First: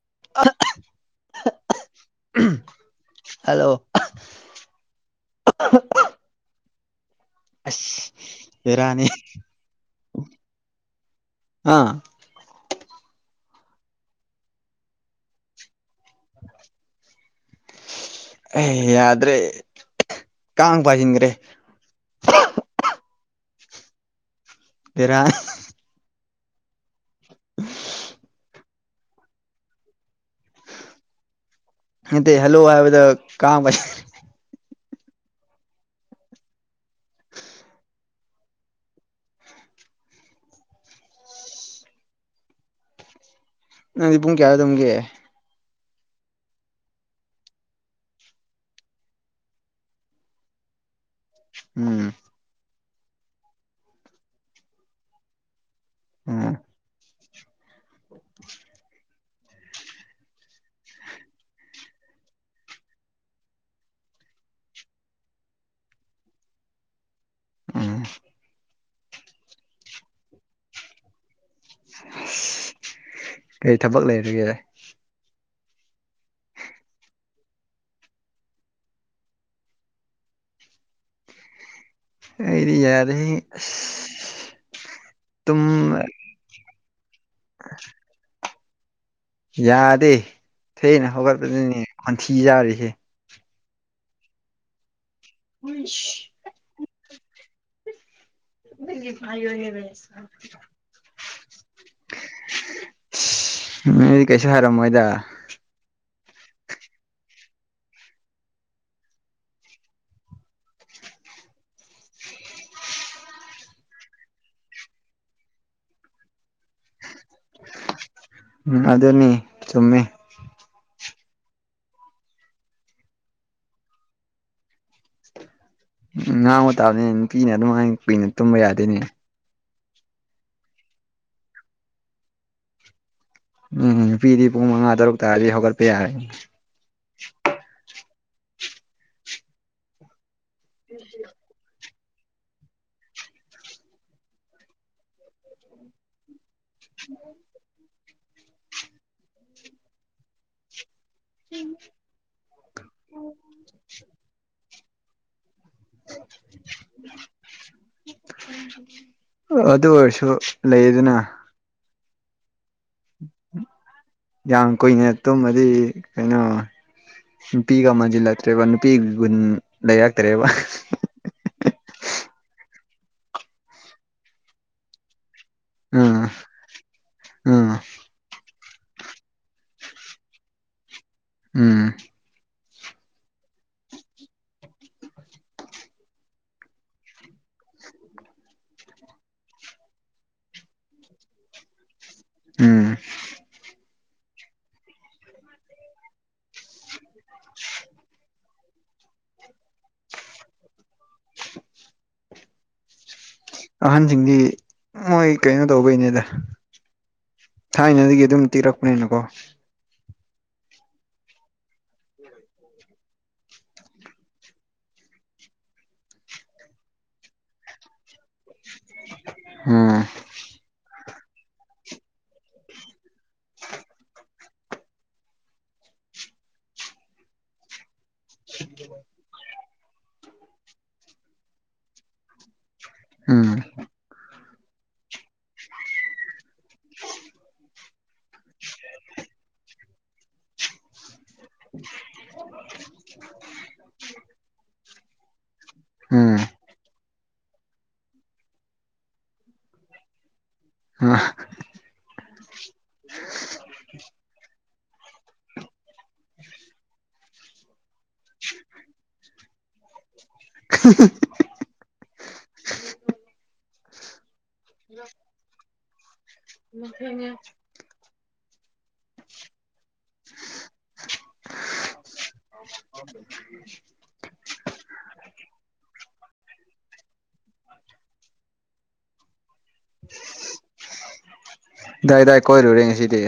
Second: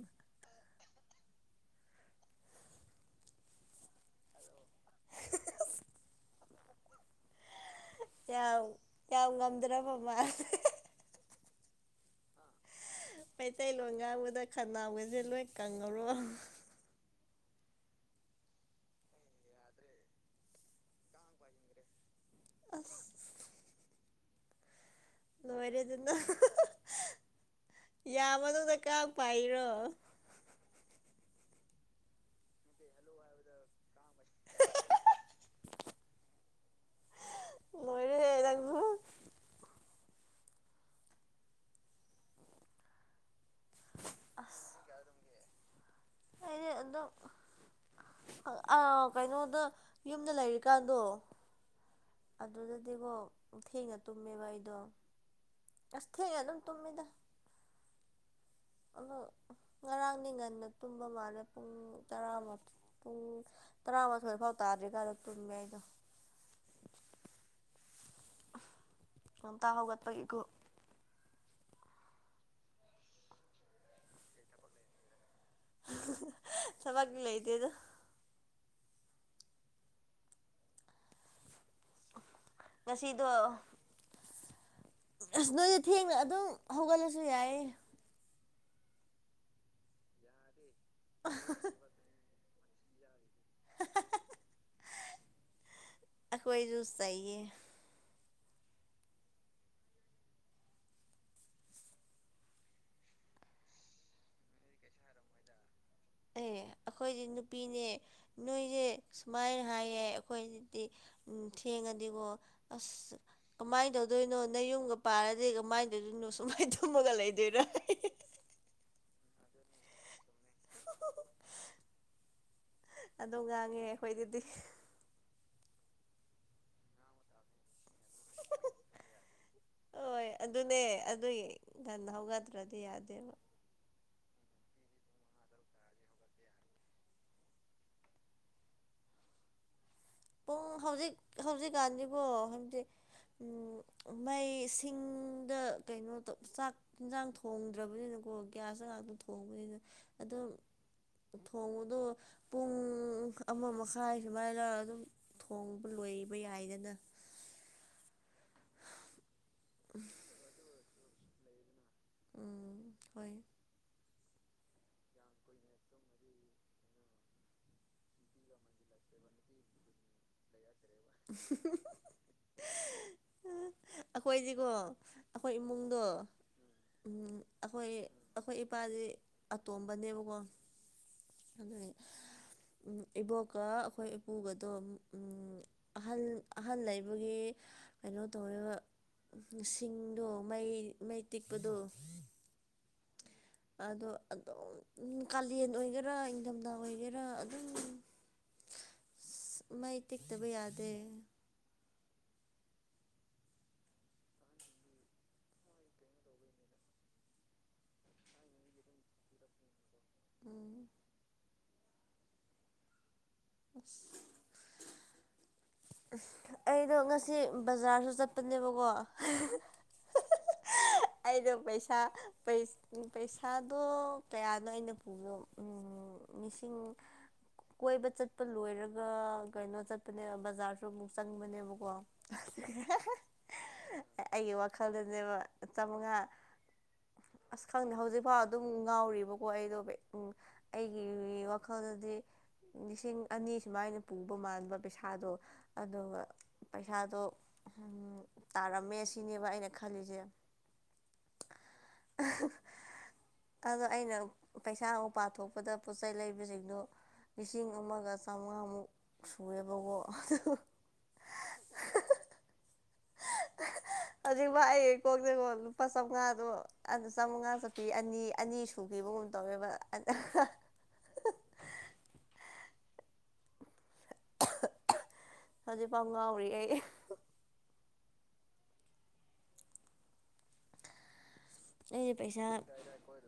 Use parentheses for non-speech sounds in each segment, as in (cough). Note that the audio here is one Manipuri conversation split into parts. ꯎꯝ ꯍꯜꯂꯣ ꯑꯁ ꯆꯥꯎ ꯕꯦꯔꯥꯅꯤ ꯆꯥꯎ ꯉꯝꯗ꯭ꯔꯕ ꯃꯥ ꯑꯥ ꯃꯩꯇꯩꯂꯣꯟ ꯉꯥꯡꯕꯗ ꯈꯅꯥꯎꯕꯁꯦ ꯂꯣꯏ ꯀꯪꯉꯕꯣ ꯑꯦ ꯌꯥꯗ꯭ꯔꯦ ꯀꯥꯡ ꯄꯥꯏꯁꯤꯟꯈ꯭ꯔꯦ ꯑꯁ ꯕꯦꯔꯥ ꯂꯣꯏꯔꯦ ꯑꯗꯨꯅ ꯌꯥꯝꯃꯗ ꯀ ꯄꯥꯏꯔꯣ ꯏ ꯍꯜꯂꯣ ꯍꯥꯏ ꯀꯥꯝ ꯂꯣꯏꯔꯦꯗꯥꯛꯕꯨ ꯅꯪꯗꯤ ꯄꯨꯡ ꯀꯌꯥ ꯑꯗꯨꯝꯒꯦ ꯑꯩꯅ ꯑꯗꯣ ꯑꯥ ꯀꯩꯅꯣꯗ ꯌꯨꯝꯗ ꯂꯩꯔꯤꯀꯥꯟꯗꯣ ꯎꯝ ꯑꯗꯨꯗꯗꯤꯕꯣ ꯊꯦꯡꯅ ꯇꯨꯝꯃꯦꯕ ꯑꯩꯗꯣ ꯑꯁ ꯊꯦꯡꯅ ꯎꯝ ꯑꯗꯨꯝ ꯇꯨꯝꯃꯤꯗ (unintelligible) ꯉꯔꯥꯡꯅꯤ ꯉꯟꯅ ꯇꯨꯝꯕ ꯃꯥꯜꯂꯦ ꯄꯨꯡ ꯇꯔꯥꯃꯨꯛꯇꯤ ꯄꯨꯡ ꯇꯔꯥꯃꯥꯊꯣꯏ ꯐꯥꯎ ꯇꯥꯗ꯭ꯔꯤ ꯀꯥꯗꯣ ꯇꯨꯝꯃꯦ ꯑꯩꯗꯣ ꯎ ꯉꯝꯇ ꯍꯧꯒꯠꯄꯒꯤꯀꯣ ꯀꯔꯤ ꯊꯕꯛ ꯂꯩꯔꯤꯒꯦ ꯊꯃꯛ ꯂꯩꯇꯦꯗ ꯑꯩꯗꯤ ꯌꯥꯔ ꯉꯁꯤꯗꯣ ꯑꯁ ꯅꯣꯏꯗꯤ ꯊꯦꯡꯅ ꯑꯗꯨꯝ ꯍꯧꯒꯠꯂꯁꯨ ꯌꯥꯏꯌꯦ ꯌꯥꯗꯦ ꯊꯅ ꯍꯧꯒꯠꯄꯗꯨꯅꯦ ꯈꯣꯟꯊꯤ ꯌꯥꯥꯔꯤꯁꯦ ꯍꯟꯁ ꯑꯩꯈꯣꯌ ꯁꯨ ꯆꯩ ꯑꯦ ꯅꯪꯒꯤ ꯐꯥꯏ ꯑꯣꯏꯕꯁ ꯃꯤꯗꯤ ꯀꯩꯁꯨ ꯍꯥꯏꯔꯝꯃꯣꯏꯗ ꯑꯦ ꯑꯩꯈꯣꯏꯁꯦ ꯅꯨꯄꯤꯅꯦ ꯅꯣꯏꯁꯦ ꯁꯨꯃꯥꯏꯅ ꯍꯥꯏꯌꯦ ꯑꯩꯈꯣꯏꯁꯤꯗꯤ ꯎꯝ ꯊꯦꯡꯉꯗꯤꯀꯣ ꯑꯁ ꯀꯃꯥꯏꯅ ꯇꯧꯗꯣꯏꯅꯣ ꯅꯪ ꯌꯨꯝꯒ ꯄꯥꯔꯗꯤ ꯀꯃꯥꯏꯅ ꯇꯧꯗꯣꯏꯅꯣ ꯁꯨꯂꯥꯏ ꯇꯨꯝꯃꯒ ꯂꯩꯗꯣꯏꯅꯣ ꯎꯝ ꯑꯗꯨꯅꯤ ꯆꯨꯝꯃꯦ ꯑꯗꯨꯣ ꯉꯥꯡꯉꯦ ꯑꯩꯈꯣꯏꯗꯗꯤ ꯎꯝ ꯉꯍꯥꯡꯕ ꯇꯥꯕꯅꯦ ꯅꯨꯄꯤꯅ ꯑꯗꯨꯃꯥꯏꯅ ꯀꯨꯏꯅ ꯇꯨꯝꯕ ꯌꯥꯗꯣꯏꯅꯦ ꯍꯣꯏ ꯑꯗꯨꯅꯦ ꯑꯗꯨꯒꯤ ꯉꯟ ꯍꯧꯒꯗ꯭ꯔꯗꯤ ꯌꯥꯗꯦꯕ ꯎꯝ ꯅꯨꯄꯤꯗꯤ ꯄꯨꯡ ꯃꯉꯥ ꯇꯔꯨꯛ ꯇꯥꯔꯗꯤ ꯍꯧꯒꯠꯄ ꯌꯥꯔꯦ ꯄꯨꯡ ꯍꯧꯖꯤꯛ ꯍꯧꯖꯤꯛꯀꯥꯟꯗꯤꯕꯣ ꯁꯦ ꯃꯩꯁꯤꯡꯗ ꯀꯩꯅꯣ ꯆꯥꯛ ꯌꯦꯟꯁꯥꯡ ꯊꯣꯡꯗ꯭ꯔꯕꯅꯤꯅꯀꯣ ꯒ꯭ꯌꯥꯁꯇ ꯉꯥꯛꯇꯥ ꯊꯣꯡꯕꯅꯤꯅ ꯑꯗꯨ ꯊꯣꯡꯕꯗꯨ ꯄꯨꯡ ꯑꯃ ꯃꯈꯥꯏ ꯁꯨꯃꯥꯏꯅ ꯑꯗꯨꯝ ꯊꯣꯡꯕ ꯂꯣꯏꯕ ꯌꯥꯏꯗꯅ ꯑꯗꯨ ꯑꯣꯏꯔꯁꯨ ꯂꯩꯗꯅ ꯎꯝ ꯍꯣꯏ ꯌꯥꯝ ꯀꯨꯏꯅ ꯇꯨꯝꯃꯗꯤ ꯀꯩꯅꯣ ꯅꯨꯄꯤꯒ ꯃꯁꯤꯜꯂꯛꯇ꯭ꯔꯦꯕ ꯅꯨꯄꯤꯒꯤ ꯒꯨꯟ ꯂꯩꯔꯛꯇ꯭ꯔꯦꯕ ꯑꯩꯈꯣꯏꯗꯤꯀꯣ ꯑꯩꯈꯣꯏ ꯏꯃꯨꯡꯗꯣ ꯎꯝ ꯎꯝ ꯑꯩꯈꯣꯏ ꯑꯩꯈꯣꯏ ꯏꯄꯥꯗꯤ ꯑꯇꯣꯝꯕꯅꯦꯕꯀꯣ ꯎꯝ ꯑꯗꯨꯗꯤ ꯏꯕꯣꯛꯀ ꯑꯩꯈꯣꯏ ꯏꯄꯨꯒꯗꯣ ꯑꯍꯜ ꯑꯍꯜ ꯂꯩꯕꯒꯤ ꯀꯩꯅꯣ ꯇꯧꯋꯕ ꯁꯤꯡꯗꯣ ꯃꯩ ꯃꯩ ꯇꯤꯛꯄꯗꯣ ꯎꯝ ꯑꯗꯣ ꯑꯗꯨꯝ ꯀꯥꯂꯦꯟ ꯑꯣꯏꯒꯦꯔꯥ ꯏꯪꯊꯝꯊꯥ ꯑꯣꯏꯒꯦꯔꯥ ꯑꯗꯨꯝ (inaudible) ꯑ ꯃꯩ ꯇꯦꯛꯇꯕ ꯌꯥꯗꯦ ꯑꯍꯟꯁꯤꯡꯗꯤ ꯃꯣꯏ ꯀꯩꯅꯣ ꯇꯧꯕꯩꯅꯦꯗ ꯊꯥꯏꯅꯗꯒꯤ ꯑꯗꯨꯝ ꯇꯤꯔꯛꯄꯅꯤꯅꯀꯣ ꯎꯝ (inaudible) ꯑꯁ ꯑꯩꯗꯣ ꯉꯁꯤ ꯕꯖꯥꯔꯁꯨ ꯆꯠꯄꯅꯦꯕꯀꯣ ꯎꯝ ꯑꯩꯗꯣ ꯄꯩꯁꯥ ꯄꯩꯁꯥꯗꯣ ꯀꯌꯥꯅꯣ ꯑꯩꯅ ꯄꯨꯌꯣ ꯎ ꯃꯤꯁꯤꯡ ꯀꯣꯏꯕ ꯆꯠꯄ ꯂꯣꯏꯔꯒ ꯀꯩꯅꯣ ꯆꯠꯄꯅꯦꯕ ꯕꯖꯥꯔꯁꯨ ꯑꯃꯨꯛ ꯆꯪꯕꯅꯦꯕꯀꯣ ꯎꯝ ꯑꯩꯒꯤ ꯋꯥꯈꯜꯗꯅꯦꯕ ꯆꯝꯃꯉꯥ ꯑꯁ ꯈꯪꯗꯦ ꯍꯧꯖꯤꯛꯐꯥꯎ ꯑꯗꯨꯝ ꯉꯥꯎꯔꯤꯕꯀꯣ ꯑꯩꯗꯣ ꯎꯝ ꯑꯩꯒꯤ ꯋꯥꯈꯜꯗꯗꯤ ꯂꯤꯁꯤꯡ ꯑꯅꯤ ꯁꯨꯃꯥꯏꯅ ꯄꯨꯕ ꯃꯥꯟꯕ ꯄꯩꯁꯥꯗꯣ ꯑꯗꯨꯒ ꯎꯝ ꯄꯩꯁꯥꯗꯣ ꯇꯥꯔꯝꯃꯦ ꯁꯤꯅꯦꯕ ꯑꯩꯅ ꯈꯜꯂꯤꯁꯦ ꯑ (inaudible) ꯑꯗꯣ ꯑꯩꯅ ꯄꯩꯁꯥ ꯑꯃ ꯄꯥꯊ ꯊꯣꯛꯄꯗ ꯄꯣꯠ ꯆꯩꯩ ꯂꯩꯕꯁꯤꯡꯗꯣ ꯂꯤꯁꯤꯡ ꯑꯃꯒ ꯆꯥꯝꯃꯉꯥꯃꯨꯛ ꯁꯨꯔꯨꯔꯦꯕꯀꯣ ꯑꯗꯨ ꯍ (inaudible) ꯍꯧꯖꯤꯛ ꯑꯩ ꯀꯣꯛꯇꯀꯣ ꯂꯨꯄꯥ ꯆꯥꯝꯃꯉꯥꯗꯣ ꯑꯗꯨ ꯆꯥꯝꯃꯉꯥ ꯆꯠꯄꯤ ꯑꯅꯤ ꯑꯅꯤ ꯁꯨꯈꯤꯕꯒꯨꯝ ꯇꯧꯋꯦꯕ ꯍꯧꯖꯤꯛꯐꯥꯎ ꯉꯥꯎꯔꯤ ꯑꯩ ꯑꯩꯗꯤ ꯗꯥꯏꯗꯥꯏ ꯄꯩꯁꯥ ꯀꯣꯏꯔꯨꯔꯦ ꯉꯁꯤꯗꯤ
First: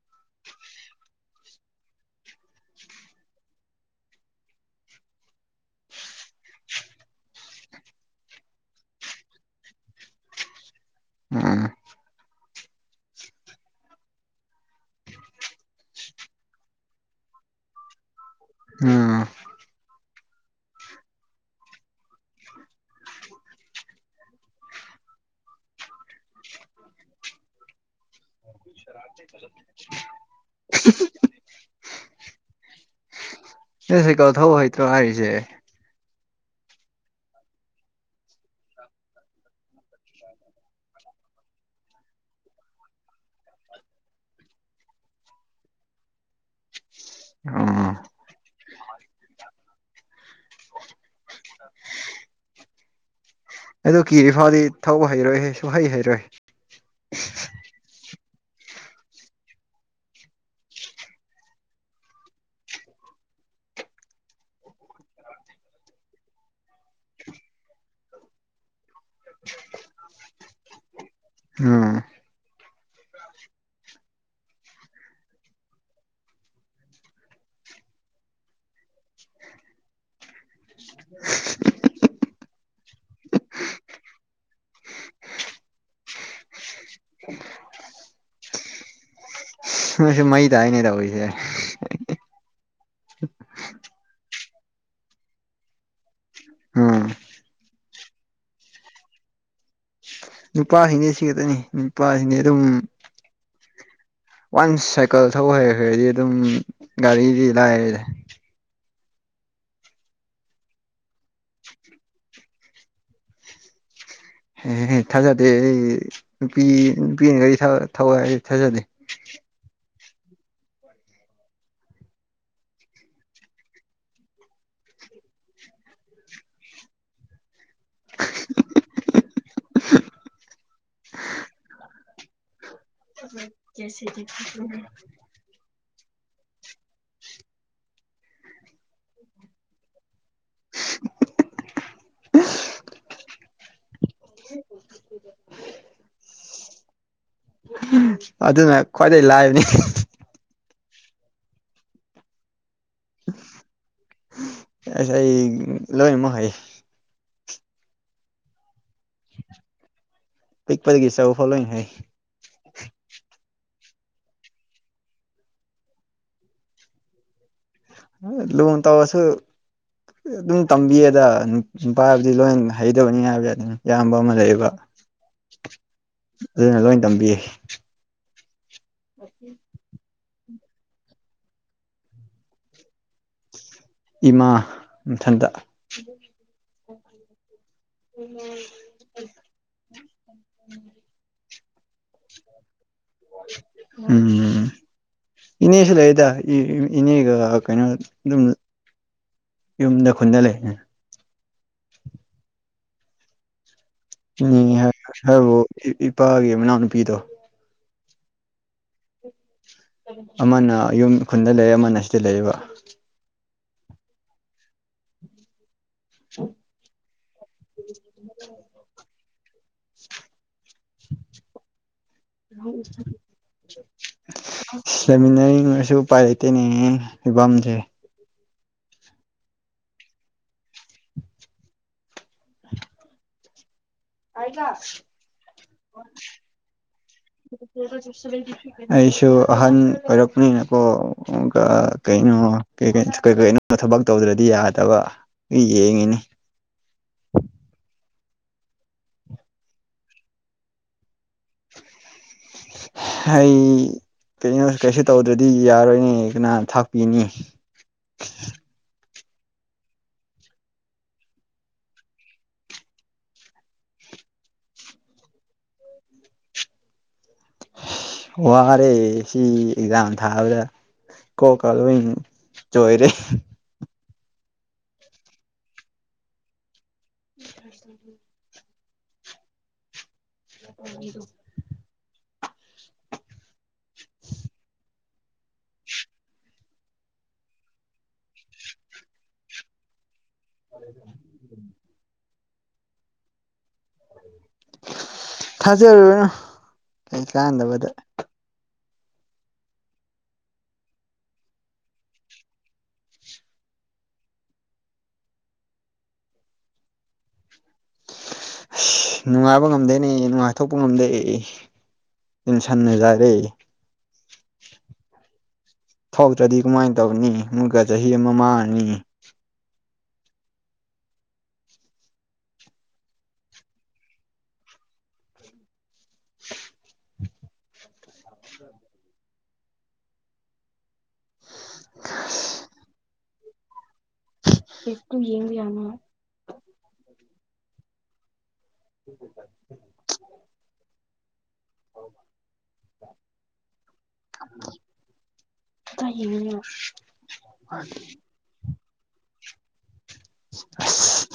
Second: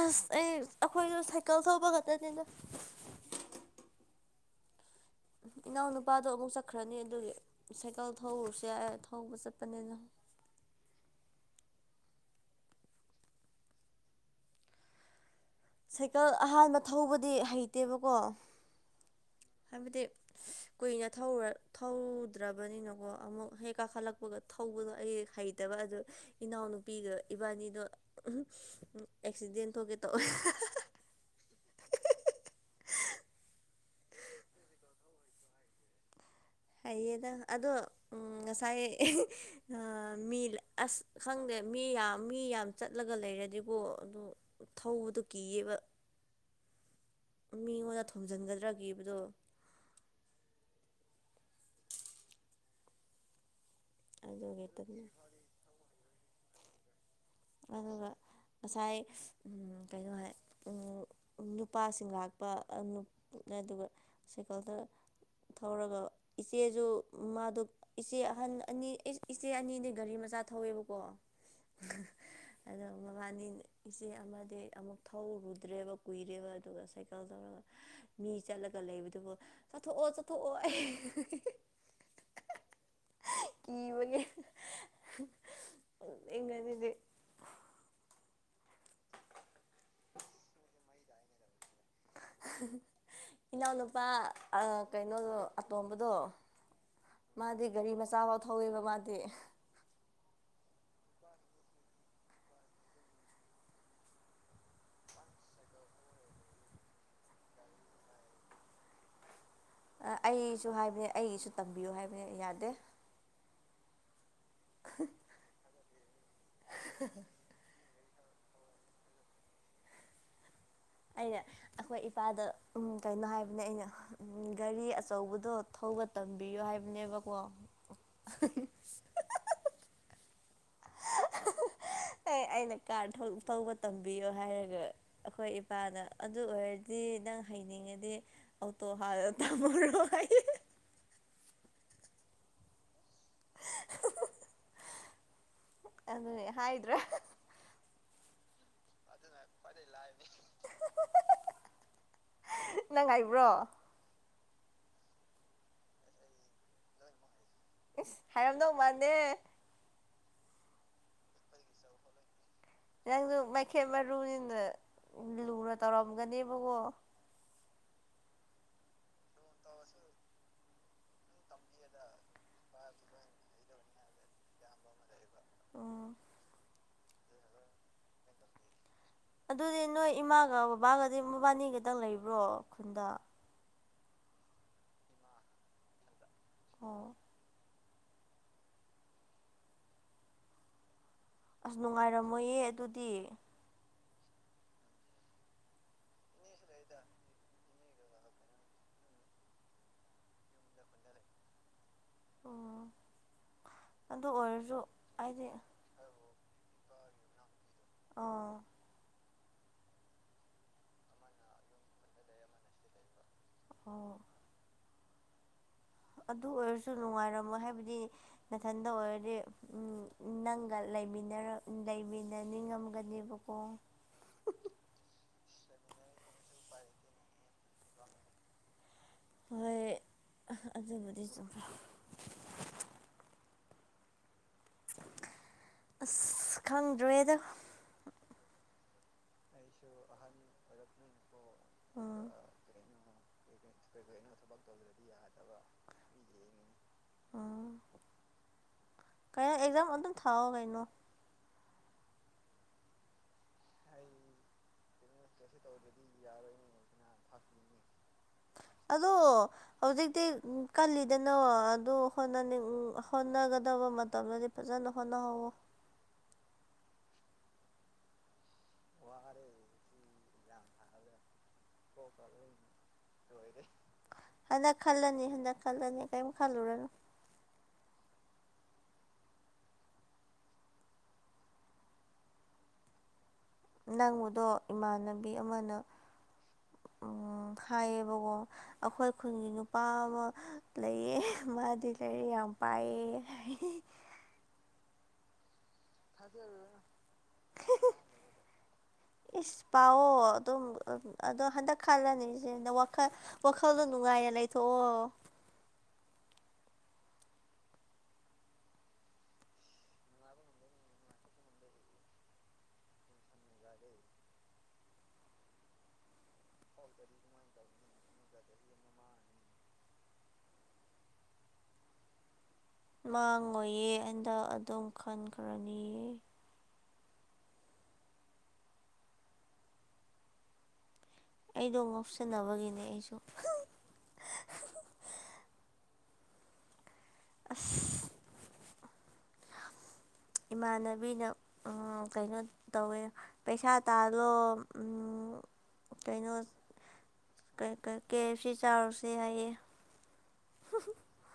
ꯑꯁ ꯑꯩ ꯑꯩꯈꯣꯏꯗ ꯁꯥꯏꯀꯜ ꯊꯧꯕ ꯈꯛꯇꯅꯤꯗ ꯏꯅꯥꯎꯅꯨꯄꯥꯗꯣ ꯑꯃꯨꯛ ꯆꯠꯈ꯭ꯔꯅꯤ ꯑꯗꯨꯒꯤ ꯁꯥꯏꯀꯜ ꯊꯧꯔꯨꯁꯨ ꯌꯥꯏ ꯊꯧꯕ ꯆꯠꯄꯅꯤꯅ ꯎꯝ ꯁꯥꯏꯀꯜ ꯑꯍꯥꯟꯕ ꯊꯧꯕꯗꯤ ꯍꯩꯇꯦꯕꯀꯣ ꯎꯝ ꯍꯥꯏꯕꯗꯤ ꯀꯨꯏꯅ ꯊꯧꯔꯥ ꯊꯧꯗ꯭ꯔꯕꯅꯤꯅꯀꯣ ꯑꯃꯨꯛ ꯍꯦꯛ ꯀꯥꯈꯠꯂꯛꯄꯒ ꯊꯧꯕꯗꯣ ꯑꯩ ꯍꯩꯇꯕ ꯑꯗꯨ ꯏꯅꯥꯎꯅꯨꯄꯤꯗ ꯏꯕꯥꯅꯤꯗꯣ ꯑꯦꯛꯁꯤꯗꯦꯟ ꯊꯣꯛꯀꯦ ꯇꯧꯋꯦ ꯅ ꯁꯩꯀꯜ ꯊꯧ ꯍꯩꯇ꯭ꯔꯣ ꯍꯥꯏꯔꯤꯁꯦ ꯍꯩꯌꯦꯗ ꯑꯗꯣ ꯎꯝ ꯉꯁꯥꯏ ꯃꯤ ꯑꯁ ꯈꯪꯗꯦ ꯃꯤ ꯌꯥꯝ ꯃꯤ ꯌꯥꯝ ꯆꯠꯂꯒ ꯂꯩꯔꯗꯤꯀꯣ ꯑꯗꯨ ꯊꯧꯕꯗꯨꯣ ꯀꯤꯌꯦꯕ ꯎꯝ ꯃꯤꯉꯣꯟꯗ ꯊꯣꯝꯖꯤꯟꯒꯗ꯭ꯔꯥ ꯀꯤꯕꯗꯣ ꯑꯗꯨ ꯀꯤꯔꯤ ꯐꯥꯎꯗꯤ ꯑꯗꯨꯒꯤ ꯇꯟꯕ ꯊꯧꯕ ꯍꯩꯔꯣꯏꯍꯦ ꯁꯨꯡꯍꯩ ꯍꯩꯔꯣꯏ ꯑꯗꯨꯒ ꯉꯁꯥꯏ ꯀꯩꯅꯣ ꯍꯥꯏ ꯅꯨꯄꯥꯁꯤꯡ ꯂꯥꯛꯄ ꯑꯗꯨꯒ ꯁꯥꯏꯀꯜꯗ ꯊꯧꯔꯒ ꯏꯆꯦꯁꯨ ꯃꯥꯗꯨ ꯏꯆꯦ ꯑꯍꯟ ꯑꯅꯤ ꯏꯆꯦ ꯑꯅꯤꯗꯤ ꯒꯥꯔꯤ ꯃꯆꯥ ꯊꯧꯋꯦꯕꯀꯣ ꯎꯝ ꯑꯗꯣ ꯃꯕꯥꯅꯤ ꯏꯆꯦ ꯑꯃꯗꯤ ꯑꯃꯨꯛ ꯊꯧꯔꯨꯗ꯭ꯔꯦꯕ ꯀꯨꯏꯔꯦꯕ ꯑꯗꯨꯒ ꯁꯥꯏꯀꯜ ꯊꯧꯔꯒ ꯃꯤ ꯆꯠꯂꯒ ꯂꯩꯕꯗꯨꯕꯨ ꯆꯠꯊꯣꯛꯑꯣ ꯆꯠꯊꯣꯛꯑꯣ ꯑꯩ (inaudible) ꯀꯤꯕꯒꯤꯅ ꯑꯗꯨꯗꯤ ꯑꯅꯁꯨ ꯃꯩꯗ ꯍꯥꯏꯅꯦ ꯇꯧꯔꯤꯁꯦ ꯏꯅꯥꯎꯅꯨꯄꯥ ꯀꯩꯅꯣꯗꯣ ꯑꯇꯣꯝꯕꯗꯣ ꯎꯝ ꯃꯥꯗꯤ ꯒꯥꯔꯤ ꯃꯆꯥꯐꯥꯎ ꯊꯧꯋꯦꯕ ꯃꯥꯗꯤ ꯅꯨꯄꯥꯁꯤꯅꯦ ꯁꯤ ꯈꯛꯇꯅꯤ ꯅꯨꯄꯥꯁꯤꯅꯦ ꯑꯗꯨꯝ ꯋꯥꯟꯁ ꯁꯥꯏꯀꯜ ꯊꯧ ꯍꯩꯈ꯭ꯔꯗꯤ ꯑꯗꯨꯝ ꯒꯥꯔꯤꯗꯤ ꯂꯥꯏꯔꯗ ꯑꯩꯁꯨ ꯍꯥꯏꯕꯅꯦ ꯑꯩꯒꯤꯁꯨ ꯇꯝꯕꯤꯌꯨ ꯍꯥꯏꯕꯅꯦ ꯌꯥꯗꯦ ꯑꯦ ꯊꯥꯖꯗꯦ ꯑꯩ ꯅꯨꯄꯤ ꯅꯨꯄꯤꯅꯒꯥꯔꯤ ꯊꯧ ꯊꯧꯕ ꯊꯥꯖꯗꯦ ꯑꯩꯅ ꯑꯩꯈꯣꯏ ꯏꯄꯥꯗ ꯀꯩꯅꯣ ꯍꯥꯏꯕꯅꯦ ꯑꯩꯅ ꯒꯥꯔꯤ ꯑꯆꯧꯕꯗꯣ ꯊꯒ ꯇꯝꯕꯤꯌꯣ ꯍꯥꯏꯕꯅꯦꯕꯀꯣ ꯑꯦ ꯑꯩꯅ ꯀꯥꯔ ꯐꯧꯕ ꯇꯝꯕꯤꯌꯣ ꯍꯥꯏꯔꯒ ꯑꯩꯈꯣꯏ ꯏꯄꯥꯗ ꯑꯗꯨ ꯑꯣꯏꯔꯗꯤ ꯅꯪ ꯍꯩꯅꯤꯡꯉꯗꯤ ꯑꯣꯇꯣ ꯇꯝꯃꯨꯔꯣ ꯍꯥꯏꯌꯦ (inaudible) ꯎ ꯑꯗꯨꯅꯦ ꯍꯥꯏꯗ꯭ꯔꯥ ꯑꯗꯨ ꯑꯗꯨ ꯃ ꯅꯪ ꯉꯥꯏꯕ꯭ꯔꯣ ꯑꯁ ꯑꯩ ꯂꯣꯏꯃꯣ ꯍꯥꯏꯌꯦ ꯏꯁꯁ ꯍꯥꯏꯔꯝꯗꯧ ꯃꯥꯥꯟꯅꯦꯦ ꯄꯤꯛꯄꯒꯤꯁꯕꯨ ꯐꯂꯣ ꯍꯥꯏ ꯅꯪꯁꯨ ꯃꯥꯏꯈꯦꯠ ꯃꯔꯨꯅꯤꯅ ꯂꯨꯅ ꯇꯧꯔꯝꯒꯅꯦꯕꯀꯣ ꯂꯨ ꯇꯧꯔꯁꯨ ꯑꯗꯨꯝ ꯇꯝꯕꯤꯌꯦꯗ ꯄꯥꯏꯕꯗꯤ ꯂꯣꯏ ꯍꯩꯇꯕꯅꯤ ꯍꯥꯏꯕꯁ ꯑꯗꯨꯝ ꯏꯌꯥꯝꯕ ꯑꯃ ꯂꯩꯌꯦꯕ ꯑꯣ ꯑꯗꯨꯅ ꯂꯣꯏ ꯇꯝꯕꯤꯌꯦ ꯑ ꯑꯗꯨꯗꯤ ꯅꯣꯏ ꯏꯃꯥꯒ ꯕꯕꯥꯒꯗꯤ ꯃꯕꯥꯅꯤ ꯈꯛꯇꯪ ꯂꯩꯕ꯭ꯔꯣ ꯈꯨꯟꯗ ꯏꯃꯥ ꯃꯊꯟꯗ ꯑꯣ ꯑꯁ ꯅꯨꯡꯉꯥꯏꯔꯝꯃꯣꯏꯌꯦ ꯑꯗꯨꯗꯤ ꯎꯝ ꯏꯅꯦꯁꯂꯗ ꯏꯅꯦꯒ ꯀꯩꯅꯣ ꯑꯗꯨꯝ ꯌꯨꯝꯗ ꯈꯨꯟꯗ ꯂꯩ ꯑꯣ ꯑꯗꯨ ꯅꯤꯡꯉꯤ ꯑꯣꯏꯔꯁꯨ ꯍꯥꯏ ꯍꯥꯏꯗꯤ ꯍꯥꯏꯕꯨ ꯏꯄꯥꯒꯤ ꯃꯅꯥꯎꯅꯨꯄꯤꯗꯣ ꯑꯥ ꯑꯃꯅ ꯌꯨꯝ ꯈꯨꯟꯗ ꯂꯩꯔ ꯑꯃꯅ ꯁꯤꯗ ꯂꯩꯌꯦꯕ ꯑꯣ ꯑꯗꯨ ꯑꯣꯏꯔꯁꯨ ꯅꯨꯡꯉꯥꯏꯔꯝꯃꯣꯏ ꯍꯥꯏꯕꯗꯤ ꯃꯊꯟꯇ ꯑꯣꯏꯔꯗꯤ ꯅꯪꯒ ꯂꯩꯃꯤꯟꯅꯔ ꯂꯩꯃꯤꯟꯅꯅꯤꯡꯉꯝꯒꯅꯤꯕꯀꯣ ꯂꯩꯃꯤꯟꯅꯅꯤꯡꯉꯁꯨ ꯎꯄꯥꯏ ꯂꯩꯇꯅꯤꯡꯉꯦ ꯐꯤꯕꯝꯁꯦ ꯍꯣꯏ ꯑꯗꯨꯕꯨꯗꯤ ꯆ ꯑꯁ ꯈꯪꯗ꯭ꯔꯦꯗ ꯑꯩꯁꯨ ꯑꯍꯟ ꯑꯣꯏꯔꯛꯄꯅꯤꯅꯀꯣ ꯎꯝ ꯀꯩꯅꯣ ꯀꯩꯀꯣꯅ ꯊꯕꯛ ꯇꯧꯗ꯭ꯔꯗꯤ ꯌꯥꯗꯕ ꯌꯦꯡꯉꯤꯅꯤ ꯑꯣ ꯀꯩꯅꯣ ꯑꯦꯛꯖꯥꯝ ꯑꯗꯨꯝ ꯊꯥꯎꯑꯣ ꯀꯩꯅꯣ ꯑꯩ ꯀꯩꯅꯣ ꯀꯩꯁꯨ ꯇꯧꯗ꯭ꯔꯗꯤ ꯌꯥꯔꯣꯏꯅꯦ ꯀꯅꯥꯅ ꯊꯥꯛꯄꯤꯅꯤ ꯑꯗꯣ ꯍꯧꯖꯤꯛꯇꯤ ꯀꯜꯂꯤꯗꯅ ꯑꯗꯨ ꯍꯣꯠꯅꯅꯤꯡ ꯍꯣꯠꯅꯒꯗꯕ ꯃꯇꯝꯗꯗꯤ ꯐꯖꯅ ꯐꯣꯅꯍꯧꯕꯣ ꯋꯥ ꯑꯦ ꯁꯤ ꯑꯦꯛꯖꯥꯝ ꯊꯥꯕ꯭ꯔꯥ ꯀꯣ ꯀꯂ ꯆꯣꯏꯔꯦ ꯍꯟꯗꯛ ꯈꯜꯂꯅꯤ ꯍꯟꯗꯛ ꯈꯜꯂꯅꯤ ꯀꯔꯤꯝ ꯈꯜꯂꯨꯔꯅꯨ (unintelligible) ꯎꯣ ꯅꯪꯕꯨꯗꯣ ꯏꯃꯥꯟꯅꯕꯤ ꯑꯃꯅ ꯎ ꯍꯥꯏꯌꯦꯕꯀꯣ ꯑꯩꯈꯣꯏ ꯈꯨꯟꯒꯤ ꯅꯨꯄꯥ ꯑꯃ ꯂꯩꯌꯦ ꯃꯥꯗꯤ ꯂꯩꯔꯤ ꯌꯥꯝ ꯄꯥꯏꯑ ꯍꯥꯏ ꯊꯖꯔꯥ (unintelligible) ꯏꯁ ꯄꯥꯛꯑꯣ ꯑꯗꯨꯝ ꯑꯗꯣ ꯍꯟꯗꯛ ꯈꯜꯂꯅꯤꯁꯦꯅ ꯋꯥꯈꯜ ꯋꯥꯈꯜꯗꯣ ꯅꯨꯡꯉꯥꯏꯅ ꯂꯩꯊꯣꯛꯑꯣ ꯑꯁ ꯅꯨꯡꯉꯥꯏꯕ ꯉꯝꯗꯣꯏꯅꯦ ꯅꯨꯡꯉꯥꯏꯊꯣꯛꯄ ꯉꯝꯗꯦ ꯑꯩ ꯑꯗꯨꯝ ꯁꯟꯅꯖꯥꯔꯦꯏ ꯊꯧꯗ꯭ꯔꯗꯤ ꯀꯃꯥꯏꯅ ꯇꯧꯅꯤ ꯃꯨꯛꯀ ꯆꯍꯤ ꯑꯃ ꯃꯥꯡꯉꯅꯤ ꯃꯥꯡꯉꯣꯏꯌꯦ ꯑꯟꯗ ꯑꯗꯨꯝ ꯈꯟꯈ꯭ꯔꯅꯤꯌꯦ ꯑꯩꯗꯣ ꯉꯥꯎꯁꯤꯟꯅꯕꯒꯤꯅꯦ ꯑꯩꯁꯨ ꯍꯨ ꯌꯦꯡꯕꯤꯌꯥ ꯑꯁ ꯎ ꯏꯃꯥꯟꯅꯕꯤꯅ ꯀꯩꯅꯣ ꯇꯧꯋꯦ ꯄꯩꯁꯥ ꯇꯥꯜꯂꯣ ꯇ ꯀꯩꯅꯣ ꯀꯦ ꯑꯦꯐ ꯁꯤ ꯆꯥꯎꯔꯨꯁꯦ ꯍꯥꯏꯌꯦ ꯑꯁ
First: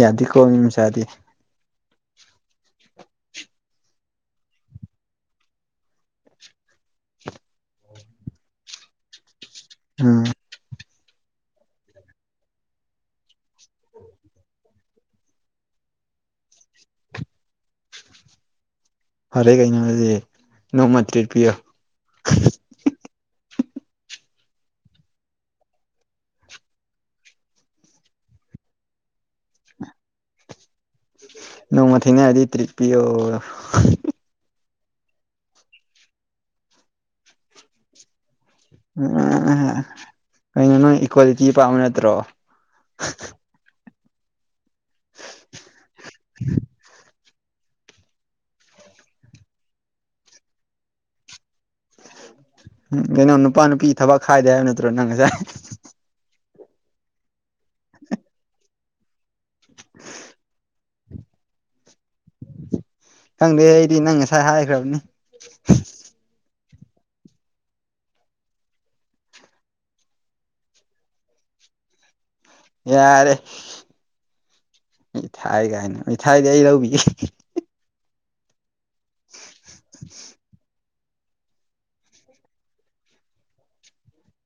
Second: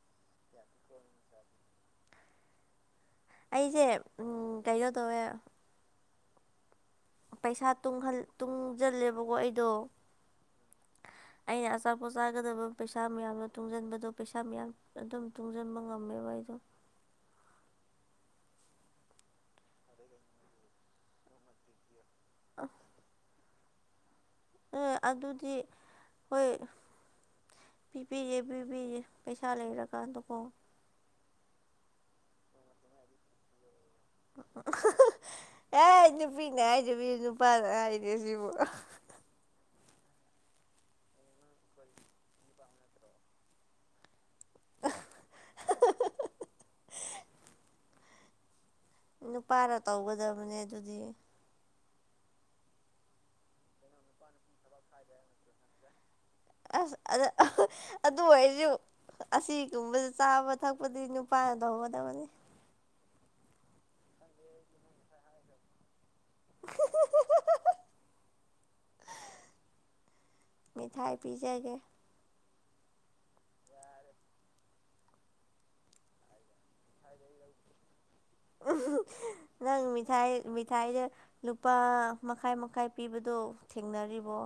ꯌꯥꯗꯦꯀꯣ ꯃꯤ ꯃꯆꯥꯗꯤ ꯑꯩꯁꯦ ꯀꯩꯅꯩꯅꯣ ꯇꯧꯋꯦ ꯄꯩꯁꯥ ꯇꯨꯡꯁꯤꯜꯂꯦꯕꯀꯣ ꯑꯩꯗꯣ ꯑꯝ ꯑꯩꯅ ꯑꯆꯥꯄꯣꯠ ꯆꯥꯒꯗꯕ ꯄꯩꯁꯥ ꯃꯌꯥꯝꯗꯣ ꯇꯨꯡꯁꯤꯟꯕꯗꯣ ꯄꯩꯁꯥ ꯃꯌꯥꯝ ꯑꯗꯨꯝ ꯇꯨꯡꯁꯤꯟꯕ ꯉꯝꯃꯦꯕ ꯑꯩꯗꯣ ꯐꯔꯦ ꯀꯩꯅꯣꯖꯤ ꯅꯣꯡꯃ ꯇꯔꯤꯠ ꯄꯤꯣ ꯑ ꯑꯦ ꯑꯗꯨꯗꯤ ꯍꯣꯏ ꯄꯤꯕꯤꯌꯦ ꯄꯤꯕꯤꯌꯦ ꯄꯩꯁꯥ ꯂꯩꯔꯀꯥꯟꯗꯀꯣ ꯅꯣꯡꯃ ꯊꯦꯡꯅꯔꯗꯤ ꯇ꯭ꯔꯤꯠ ꯄꯤꯌꯣ ꯑꯦ ꯅꯨꯄꯤꯅ ꯍꯥꯏꯗꯕꯤ ꯅꯨꯄꯥꯅ ꯍꯥꯏꯅꯦ ꯁꯤꯕꯨ ꯎꯝ ꯎ ꯀꯩꯅꯣ ꯅꯪ ꯏꯀ꯭ꯋꯥꯂꯤꯇꯤ ꯄꯥꯝꯕ ꯅꯠꯇ꯭ꯔꯣ (unintelligible) ꯅꯨꯄꯥꯅ ꯇꯧꯒꯗꯕꯅꯦ ꯑꯗꯨꯗꯤ ꯀꯩꯅꯣ ꯅꯨꯄꯥ ꯅꯨꯄꯤ ꯊꯕꯛ ꯈꯥꯏꯗꯦ ꯍꯥꯏ ꯅꯠꯇ꯭ꯔꯣ ꯅꯪ ꯉꯁꯦ ꯑꯁ ꯑꯗꯨ ꯑꯣꯏꯁꯨ ꯑꯁꯤꯒꯨꯝꯕꯗ ꯆꯥꯕ ꯊꯛꯄꯗꯤ ꯅꯨꯄꯥꯅꯗꯧꯍꯒꯗꯕꯅꯤ ꯈꯪꯗꯦ ꯑꯩꯗꯤ ꯅꯪ ꯉꯁꯥꯏ ꯍꯥꯏꯈ꯭ꯔꯕꯅꯤ (inaudible) ꯃꯤꯊꯥꯏ ꯄꯤꯖꯒꯦ ꯌꯥꯔꯦ ꯌꯥꯔꯦ ꯃꯤ ꯊꯥꯏ ꯀꯥꯏꯅ ꯃꯤ ꯊꯥꯏꯗꯤ ꯑꯩ ꯂꯧꯕꯤ ꯅꯪ ꯃꯤ ꯃꯤꯊꯥꯏꯗ ꯂꯨꯄꯥ ꯃꯈꯥꯏ ꯃꯈꯥꯏ ꯄꯤꯕꯗꯣ ꯊꯦꯡꯅꯔꯤꯕꯣ